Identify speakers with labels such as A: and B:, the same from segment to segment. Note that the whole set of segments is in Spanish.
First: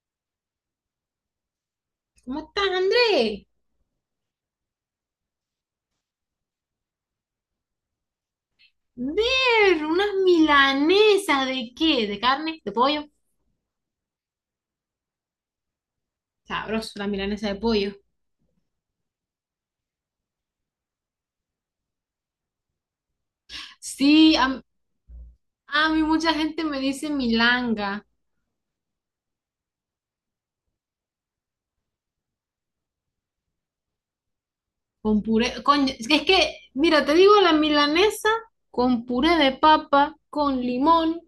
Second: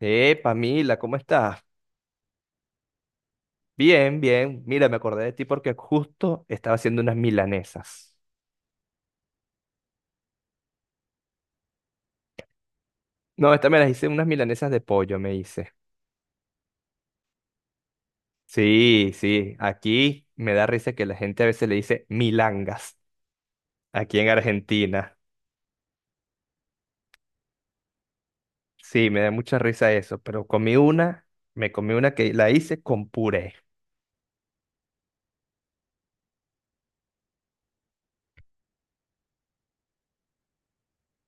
A: Pamila, ¿cómo estás?
B: ¿Cómo estás, Andrés?
A: Bien, bien. Mira, me acordé de ti porque justo estaba haciendo unas milanesas.
B: Ver, unas milanesas ¿de qué? ¿De carne? ¿De pollo?
A: No, esta me las hice unas milanesas de pollo, me hice.
B: Sabroso, la milanesa de pollo.
A: Sí, sí. Aquí me da risa que la gente a veces le dice milangas, aquí en
B: Sí,
A: Argentina.
B: a mí mucha gente me dice milanga
A: Sí, me da mucha risa eso, pero comí una, me comí una que la hice con puré.
B: con puré. Coño, es que, mira, te digo, la milanesa con puré de papa, con limón,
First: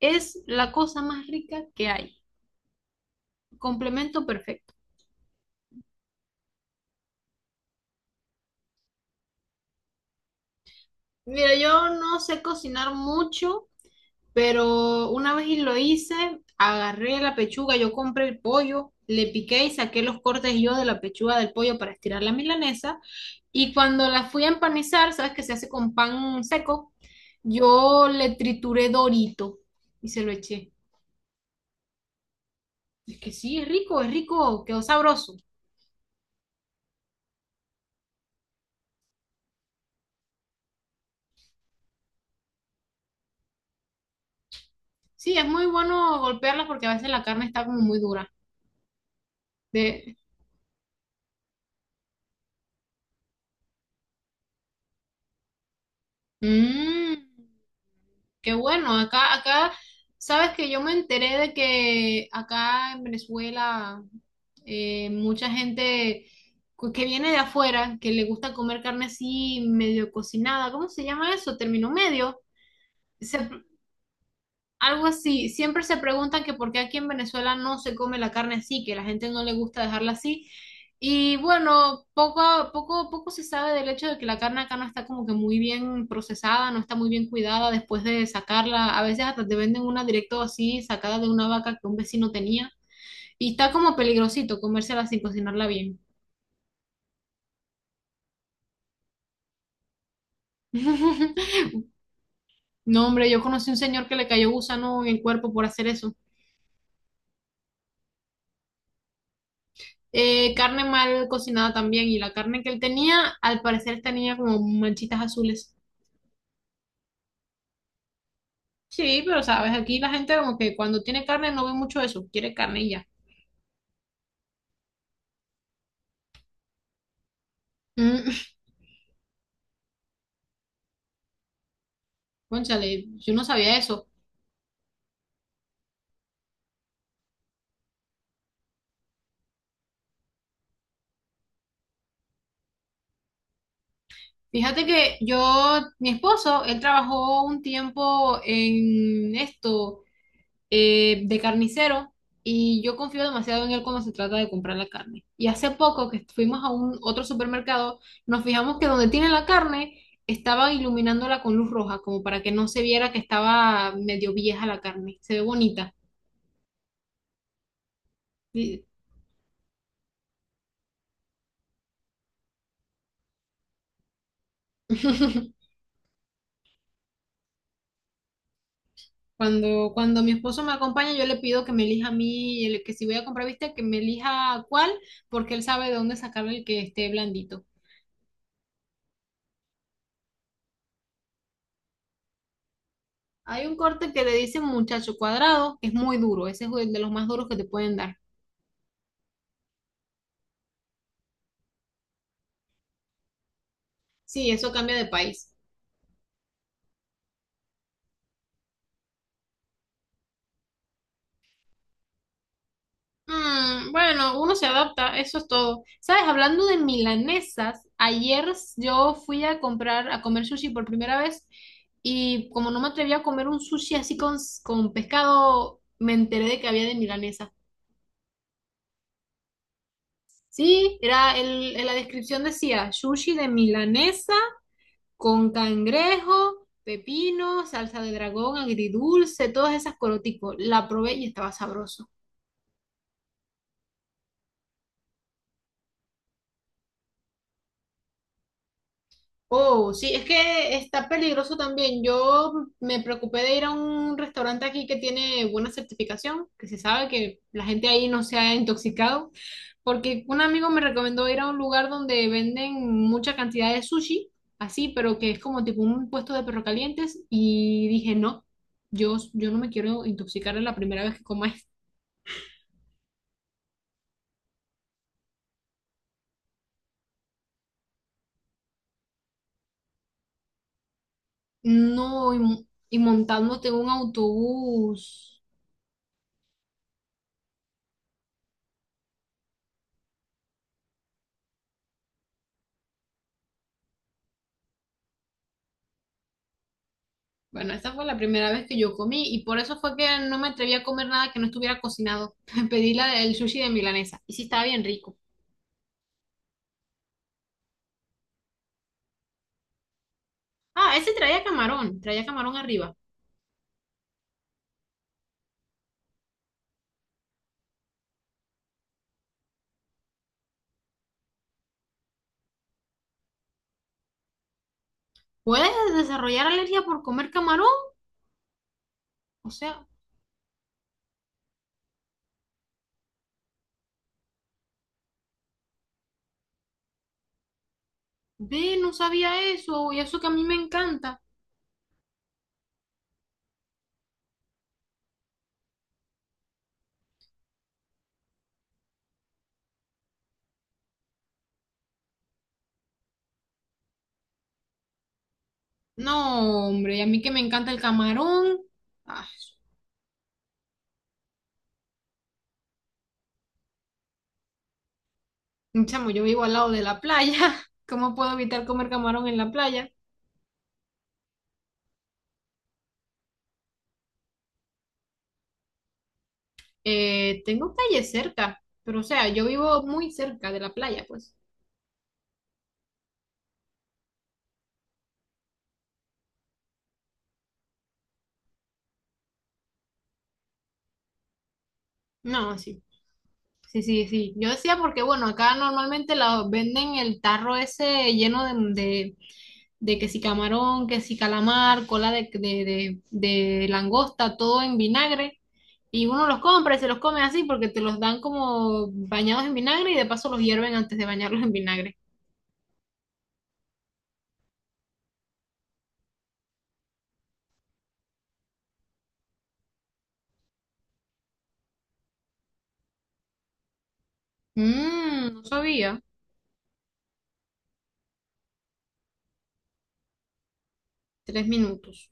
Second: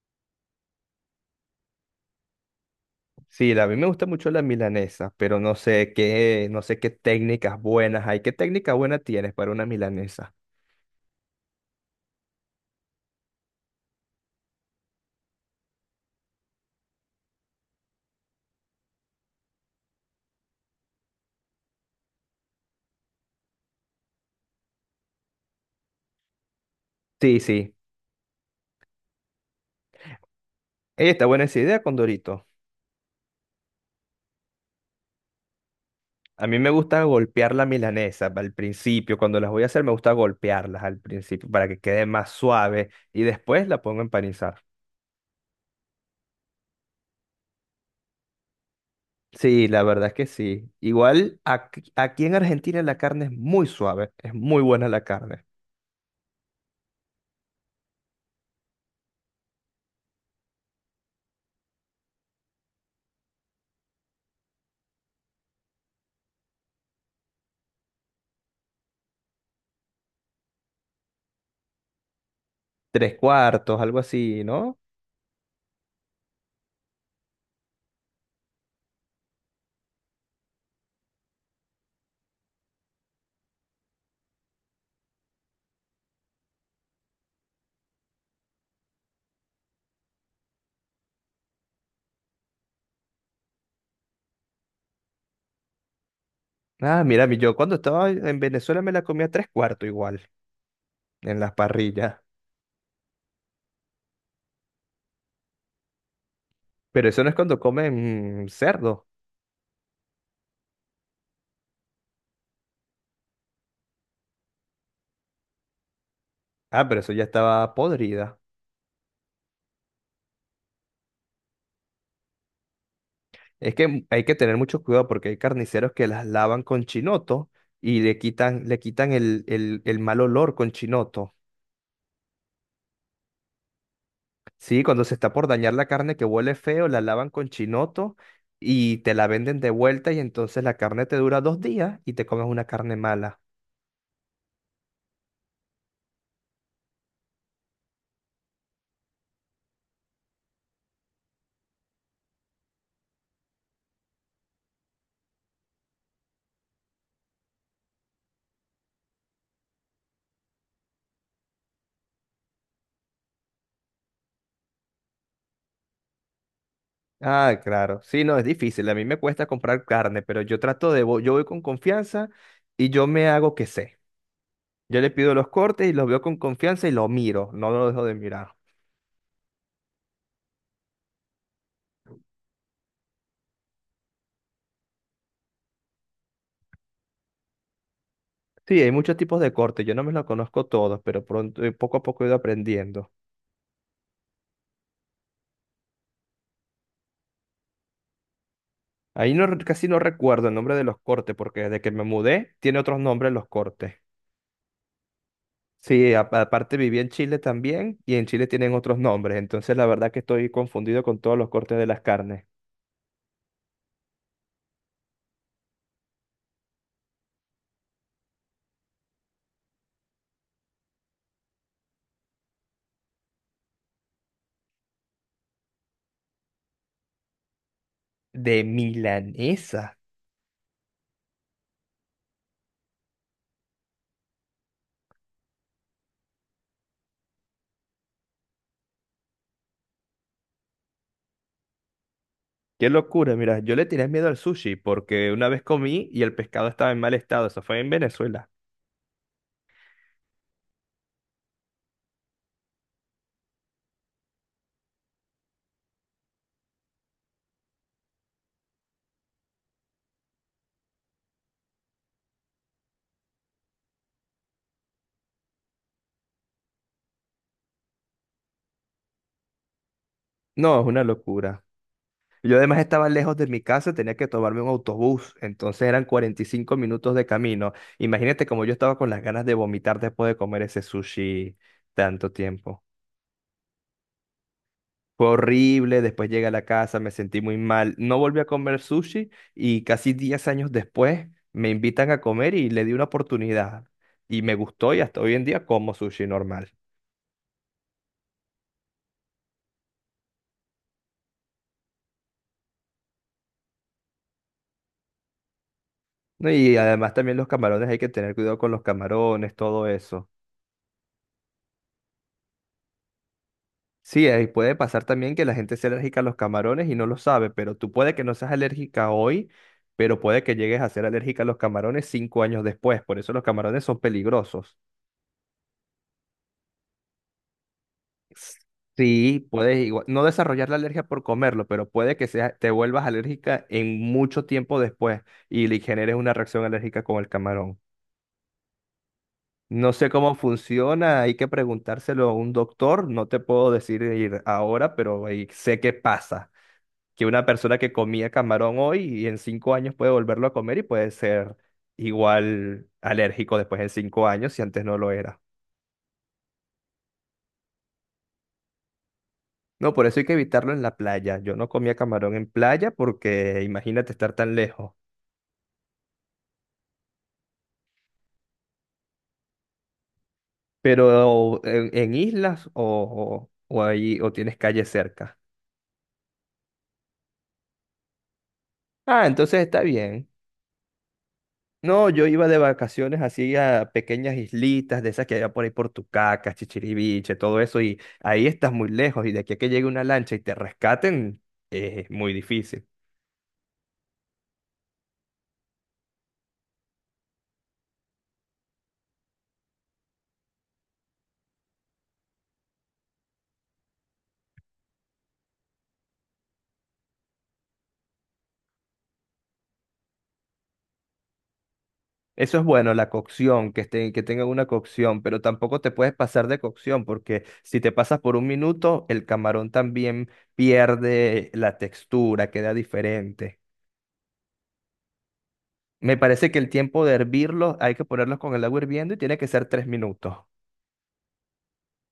B: es la cosa más rica que hay.
A: Sí, a mí me gusta
B: Complemento
A: mucho la
B: perfecto.
A: milanesa, pero no sé qué técnicas buenas hay. ¿Qué técnica buena tienes para una milanesa?
B: Mira, yo no sé cocinar mucho. Pero una vez y lo hice, agarré la pechuga, yo compré el pollo, le piqué y saqué los cortes yo de la pechuga del pollo para estirar la milanesa. Y cuando la fui a empanizar, sabes que se hace con pan seco,
A: Sí, sí.
B: yo le trituré Dorito y se lo eché.
A: Ey, está buena esa idea con Dorito.
B: Es que sí, es rico, quedó sabroso.
A: A mí me gusta golpear la milanesa al principio. Cuando las voy a hacer, me gusta golpearlas al principio para que quede más suave y después la pongo a empanizar.
B: Sí, es muy bueno golpearla porque a veces la carne está como muy dura.
A: Sí, la verdad es
B: De...
A: que sí. Igual aquí, aquí en Argentina la carne es muy suave, es muy buena la carne.
B: Mm. Qué bueno, sabes que yo me enteré de que acá en Venezuela mucha gente que viene de afuera, que le gusta comer carne así medio cocinada, ¿cómo se llama eso? Término medio.
A: Tres
B: Se
A: cuartos, algo así, ¿no?
B: Algo así, siempre se preguntan que por qué aquí en Venezuela no se come la carne así, que la gente no le gusta dejarla así. Y bueno, poco se sabe del hecho de que la carne acá no está como que muy bien procesada, no está muy bien cuidada después de sacarla. A veces hasta te venden una directo así, sacada de una vaca que un vecino tenía. Y está como peligrosito comérsela sin cocinarla bien.
A: Ah, mira, yo cuando estaba en Venezuela me la comía tres cuartos igual, en las parrillas.
B: No, hombre, yo conocí un señor que le cayó gusano en el cuerpo por hacer eso.
A: Pero eso no es cuando comen cerdo.
B: Carne mal cocinada también. Y la carne que él tenía, al parecer tenía como manchitas azules.
A: Ah, pero eso ya estaba podrida.
B: Sí, pero sabes, aquí la gente como que cuando tiene carne no ve mucho eso, quiere carne y ya.
A: Es que hay que tener mucho cuidado porque hay carniceros que las lavan con chinoto y le
B: Mm.
A: quitan, le quitan el mal olor con chinoto.
B: Cónchale, yo no sabía eso.
A: Sí, cuando se está por dañar la carne que huele feo, la lavan con chinoto y te la venden de vuelta y entonces la carne te dura 2 días y te comes una carne mala.
B: Fíjate que yo, mi esposo, él trabajó un tiempo en esto. De carnicero, y yo confío demasiado en él cuando se trata de comprar la carne. Y hace poco que fuimos a un otro supermercado, nos fijamos que donde tiene la carne estaba iluminándola con luz roja, como para que no se viera que estaba medio vieja la carne. Se ve bonita.
A: Ah, claro. Sí, no, es
B: Y-
A: difícil. A mí me cuesta comprar carne, pero yo trato de, yo voy con confianza y yo me hago que sé. Yo le pido los cortes y los veo con confianza y lo miro, no lo dejo de mirar.
B: cuando mi esposo me acompaña, yo le pido que me elija a mí, que si voy a comprar viste, que me elija cuál, porque él sabe de dónde sacar el que esté blandito.
A: Sí, hay muchos tipos de cortes, yo no me los conozco todos, pero pronto, poco a poco he ido aprendiendo.
B: Hay un corte que le dicen muchacho cuadrado, que es muy duro, ese es el de los más duros que te pueden dar.
A: Ahí no, casi no recuerdo el nombre de los cortes, porque desde que me mudé tiene otros nombres los cortes.
B: Sí, eso cambia de país.
A: Sí, aparte viví en Chile también y en Chile tienen otros nombres, entonces la verdad que estoy confundido con todos los cortes de las carnes.
B: Mm, bueno, uno se adapta, eso es todo. ¿Sabes? Hablando de milanesas, ayer yo fui a comprar, a comer sushi por primera vez, y como no me atreví a comer un sushi así con pescado, me enteré de que había de milanesa.
A: De milanesa.
B: Sí, era el, en la descripción decía sushi de milanesa con cangrejo, pepino, salsa de dragón, agridulce, todas esas corotico. La probé y estaba sabroso.
A: Qué locura, mira, yo le tenía miedo al sushi porque una vez comí y el pescado estaba en mal estado, eso fue en Venezuela.
B: Oh, sí, es que está peligroso también. Yo me preocupé de ir a un restaurante aquí que tiene buena certificación, que se sabe que la gente ahí no se ha intoxicado, porque un amigo me recomendó ir a un lugar donde venden mucha cantidad de sushi, así, pero que es como tipo un puesto de perro calientes, y dije, no, yo no me quiero intoxicar en la
A: No, es una
B: primera vez que coma.
A: locura. Yo además estaba lejos de mi casa, tenía que tomarme un autobús, entonces eran 45 minutos de camino. Imagínate como yo estaba con las ganas de vomitar después de comer ese sushi tanto
B: No,
A: tiempo.
B: y montándote en un
A: Fue
B: autobús.
A: horrible, después llegué a la casa, me sentí muy mal, no volví a comer sushi y casi 10 años después me invitan a comer y le di una oportunidad y me gustó y hasta hoy en día como sushi normal.
B: Bueno, esa fue la primera vez que yo comí y por eso fue que no me atreví a comer nada que no estuviera cocinado. Pedí el sushi de milanesa y sí estaba bien rico.
A: ¿No? Y además también los camarones, hay que tener cuidado con los camarones, todo eso.
B: Ah, ese traía camarón arriba.
A: Sí, ahí puede pasar también que la gente sea alérgica a los camarones y no lo sabe, pero tú puede que no seas alérgica hoy, pero puede que llegues a ser alérgica a los camarones 5 años después. Por eso los camarones son peligrosos.
B: ¿Puedes desarrollar alergia por comer camarón?
A: Sí,
B: O
A: puedes
B: sea,
A: igual- no desarrollar la alergia por comerlo, pero puede que sea, te vuelvas alérgica en mucho tiempo después y le generes una reacción alérgica con el camarón.
B: ve, no sabía eso
A: No
B: y
A: sé
B: eso que a
A: cómo
B: mí me encanta.
A: funciona, hay que preguntárselo a un doctor, no te puedo decir ahora, pero ahí sé qué pasa. Que una persona que comía camarón hoy y en 5 años puede volverlo a comer y puede ser igual alérgico después en 5 años si antes no lo era.
B: No, hombre, y a mí que me encanta el camarón. Ay,
A: No, por eso hay que evitarlo en la playa. Yo no comía camarón en playa porque imagínate estar tan lejos.
B: chamo, yo vivo al lado de la playa. ¿Cómo puedo evitar comer camarón en la playa?
A: Pero en islas o ahí o tienes calle cerca.
B: Tengo calle cerca, pero o
A: Ah,
B: sea, yo
A: entonces está
B: vivo muy
A: bien.
B: cerca de la playa, pues.
A: No, yo iba de vacaciones así a pequeñas islitas de esas que había por ahí por Tucacas, Chichiriviche, todo eso, y ahí estás muy lejos, y de aquí a que llegue una lancha y te rescaten, es muy
B: No, sí.
A: difícil.
B: Sí, sí, sí. Yo decía porque, bueno, acá normalmente la venden el tarro ese lleno de, de, de que si camarón, que si calamar, cola de langosta, todo en vinagre. Y uno los compra y se los come así porque te los dan como bañados en vinagre y de paso los hierven antes de bañarlos en vinagre.
A: Eso es bueno, la cocción, que estén, que tengan una cocción, pero tampoco te puedes pasar de cocción, porque si te pasas por un minuto, el camarón también pierde la textura, queda diferente.
B: Mmm, no sabía.
A: Me parece que el tiempo de hervirlos hay que ponerlos con el agua hirviendo y tiene que ser 3 minutos.
B: Tres minutos.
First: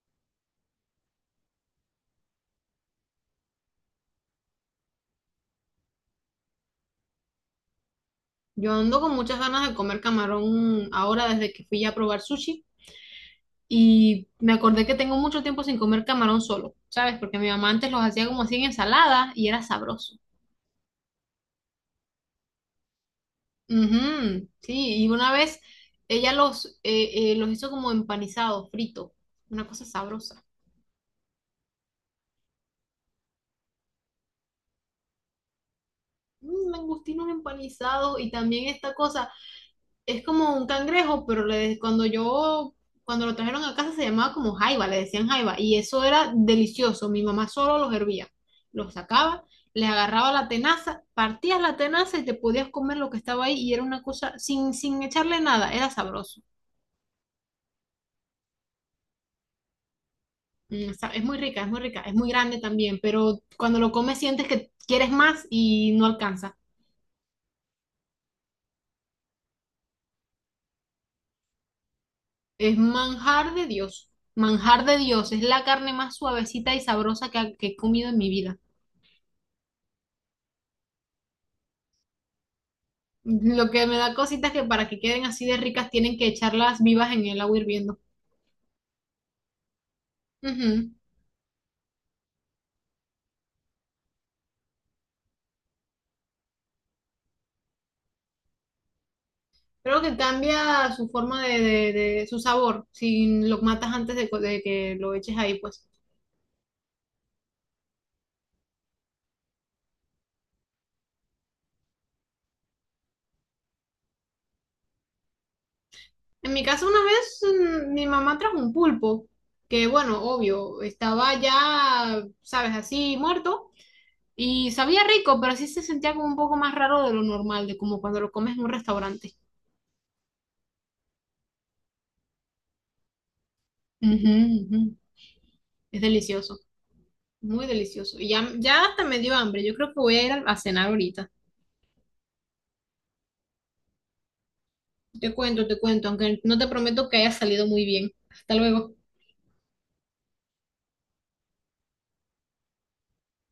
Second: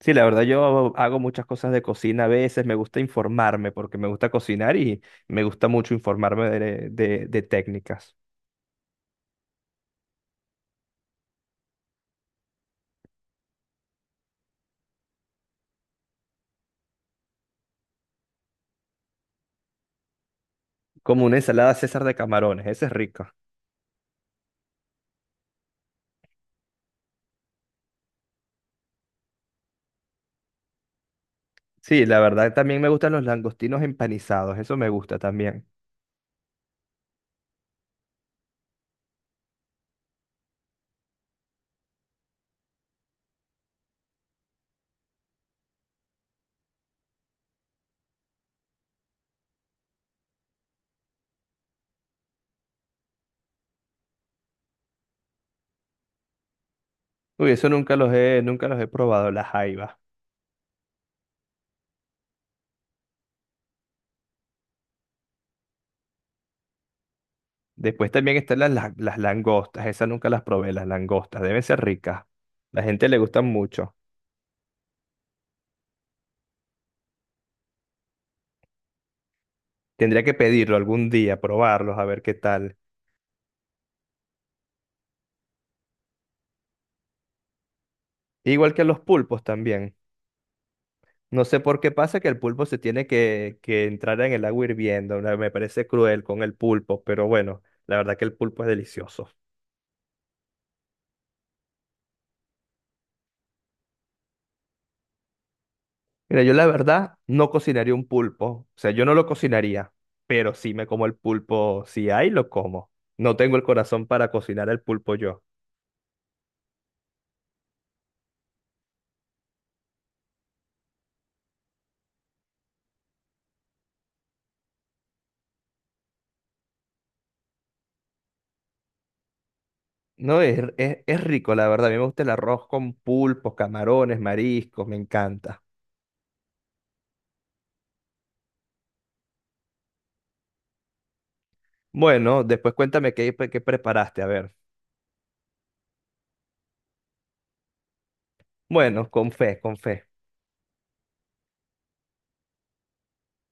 A: Sí, la verdad yo hago muchas cosas de cocina a veces, me gusta informarme porque me gusta cocinar y me gusta mucho informarme de técnicas.
B: Yo ando con muchas ganas de comer camarón ahora desde que fui a probar sushi y me acordé que tengo mucho tiempo sin comer camarón solo, ¿sabes? Porque mi mamá antes los hacía como así en ensalada y era sabroso.
A: Como una ensalada César de camarones, esa es rica.
B: Ujú, sí, y una vez ella los hizo como empanizados, frito, una cosa sabrosa.
A: Sí, la verdad también me gustan los langostinos empanizados, eso me gusta también.
B: Mm, langostinos empanizados y también esta cosa. Es como un cangrejo, pero cuando yo, cuando lo trajeron a casa se llamaba como jaiba, le decían jaiba, y eso era delicioso. Mi mamá solo los hervía, los sacaba, les agarraba la tenaza, partías la tenaza y te podías comer lo que estaba ahí y era una cosa sin echarle nada, era sabroso.
A: Uy, eso nunca los he, nunca los he probado, las jaivas.
B: Mm, es muy rica, es muy rica, es muy grande también, pero cuando lo comes sientes que quieres más y no alcanza.
A: Después también están las, langostas, esas nunca las probé, las langostas, deben ser ricas.
B: Es
A: La gente le gustan mucho.
B: Manjar de Dios, es la carne más suavecita y sabrosa que he comido en mi vida.
A: Tendría que pedirlo algún día, probarlos, a ver qué tal.
B: Lo que me da cositas que para que queden así de ricas tienen que echarlas vivas en el agua hirviendo.
A: Igual que los pulpos también.
B: Ujú.
A: No sé por qué pasa que el pulpo se tiene que entrar en el agua hirviendo. ¿No? Me parece cruel con el pulpo, pero bueno, la verdad que el pulpo es delicioso.
B: Creo que cambia su forma de, su sabor si lo matas antes de, de que lo eches ahí, pues.
A: Mira, yo la verdad no cocinaría un pulpo. O sea, yo no lo cocinaría, pero sí me como el pulpo. Si hay, lo como. No tengo el corazón para cocinar el pulpo yo.
B: En mi casa una vez mi mamá trajo un pulpo, que bueno, obvio, estaba ya, sabes, así muerto y sabía rico, pero sí se sentía como un poco más raro de lo normal, de como cuando lo comes en un restaurante.
A: No, es rico, la verdad. A mí me gusta el arroz con pulpos, camarones,
B: Ujú,
A: mariscos, me
B: ujú.
A: encanta.
B: Es delicioso. Muy delicioso. Y ya, ya hasta me dio hambre. Yo creo que voy a ir a cenar ahorita.
A: Bueno, después cuéntame qué preparaste. A ver.
B: Te cuento, aunque no te prometo que haya salido muy bien. Hasta luego.
A: Bueno, con fe, con fe.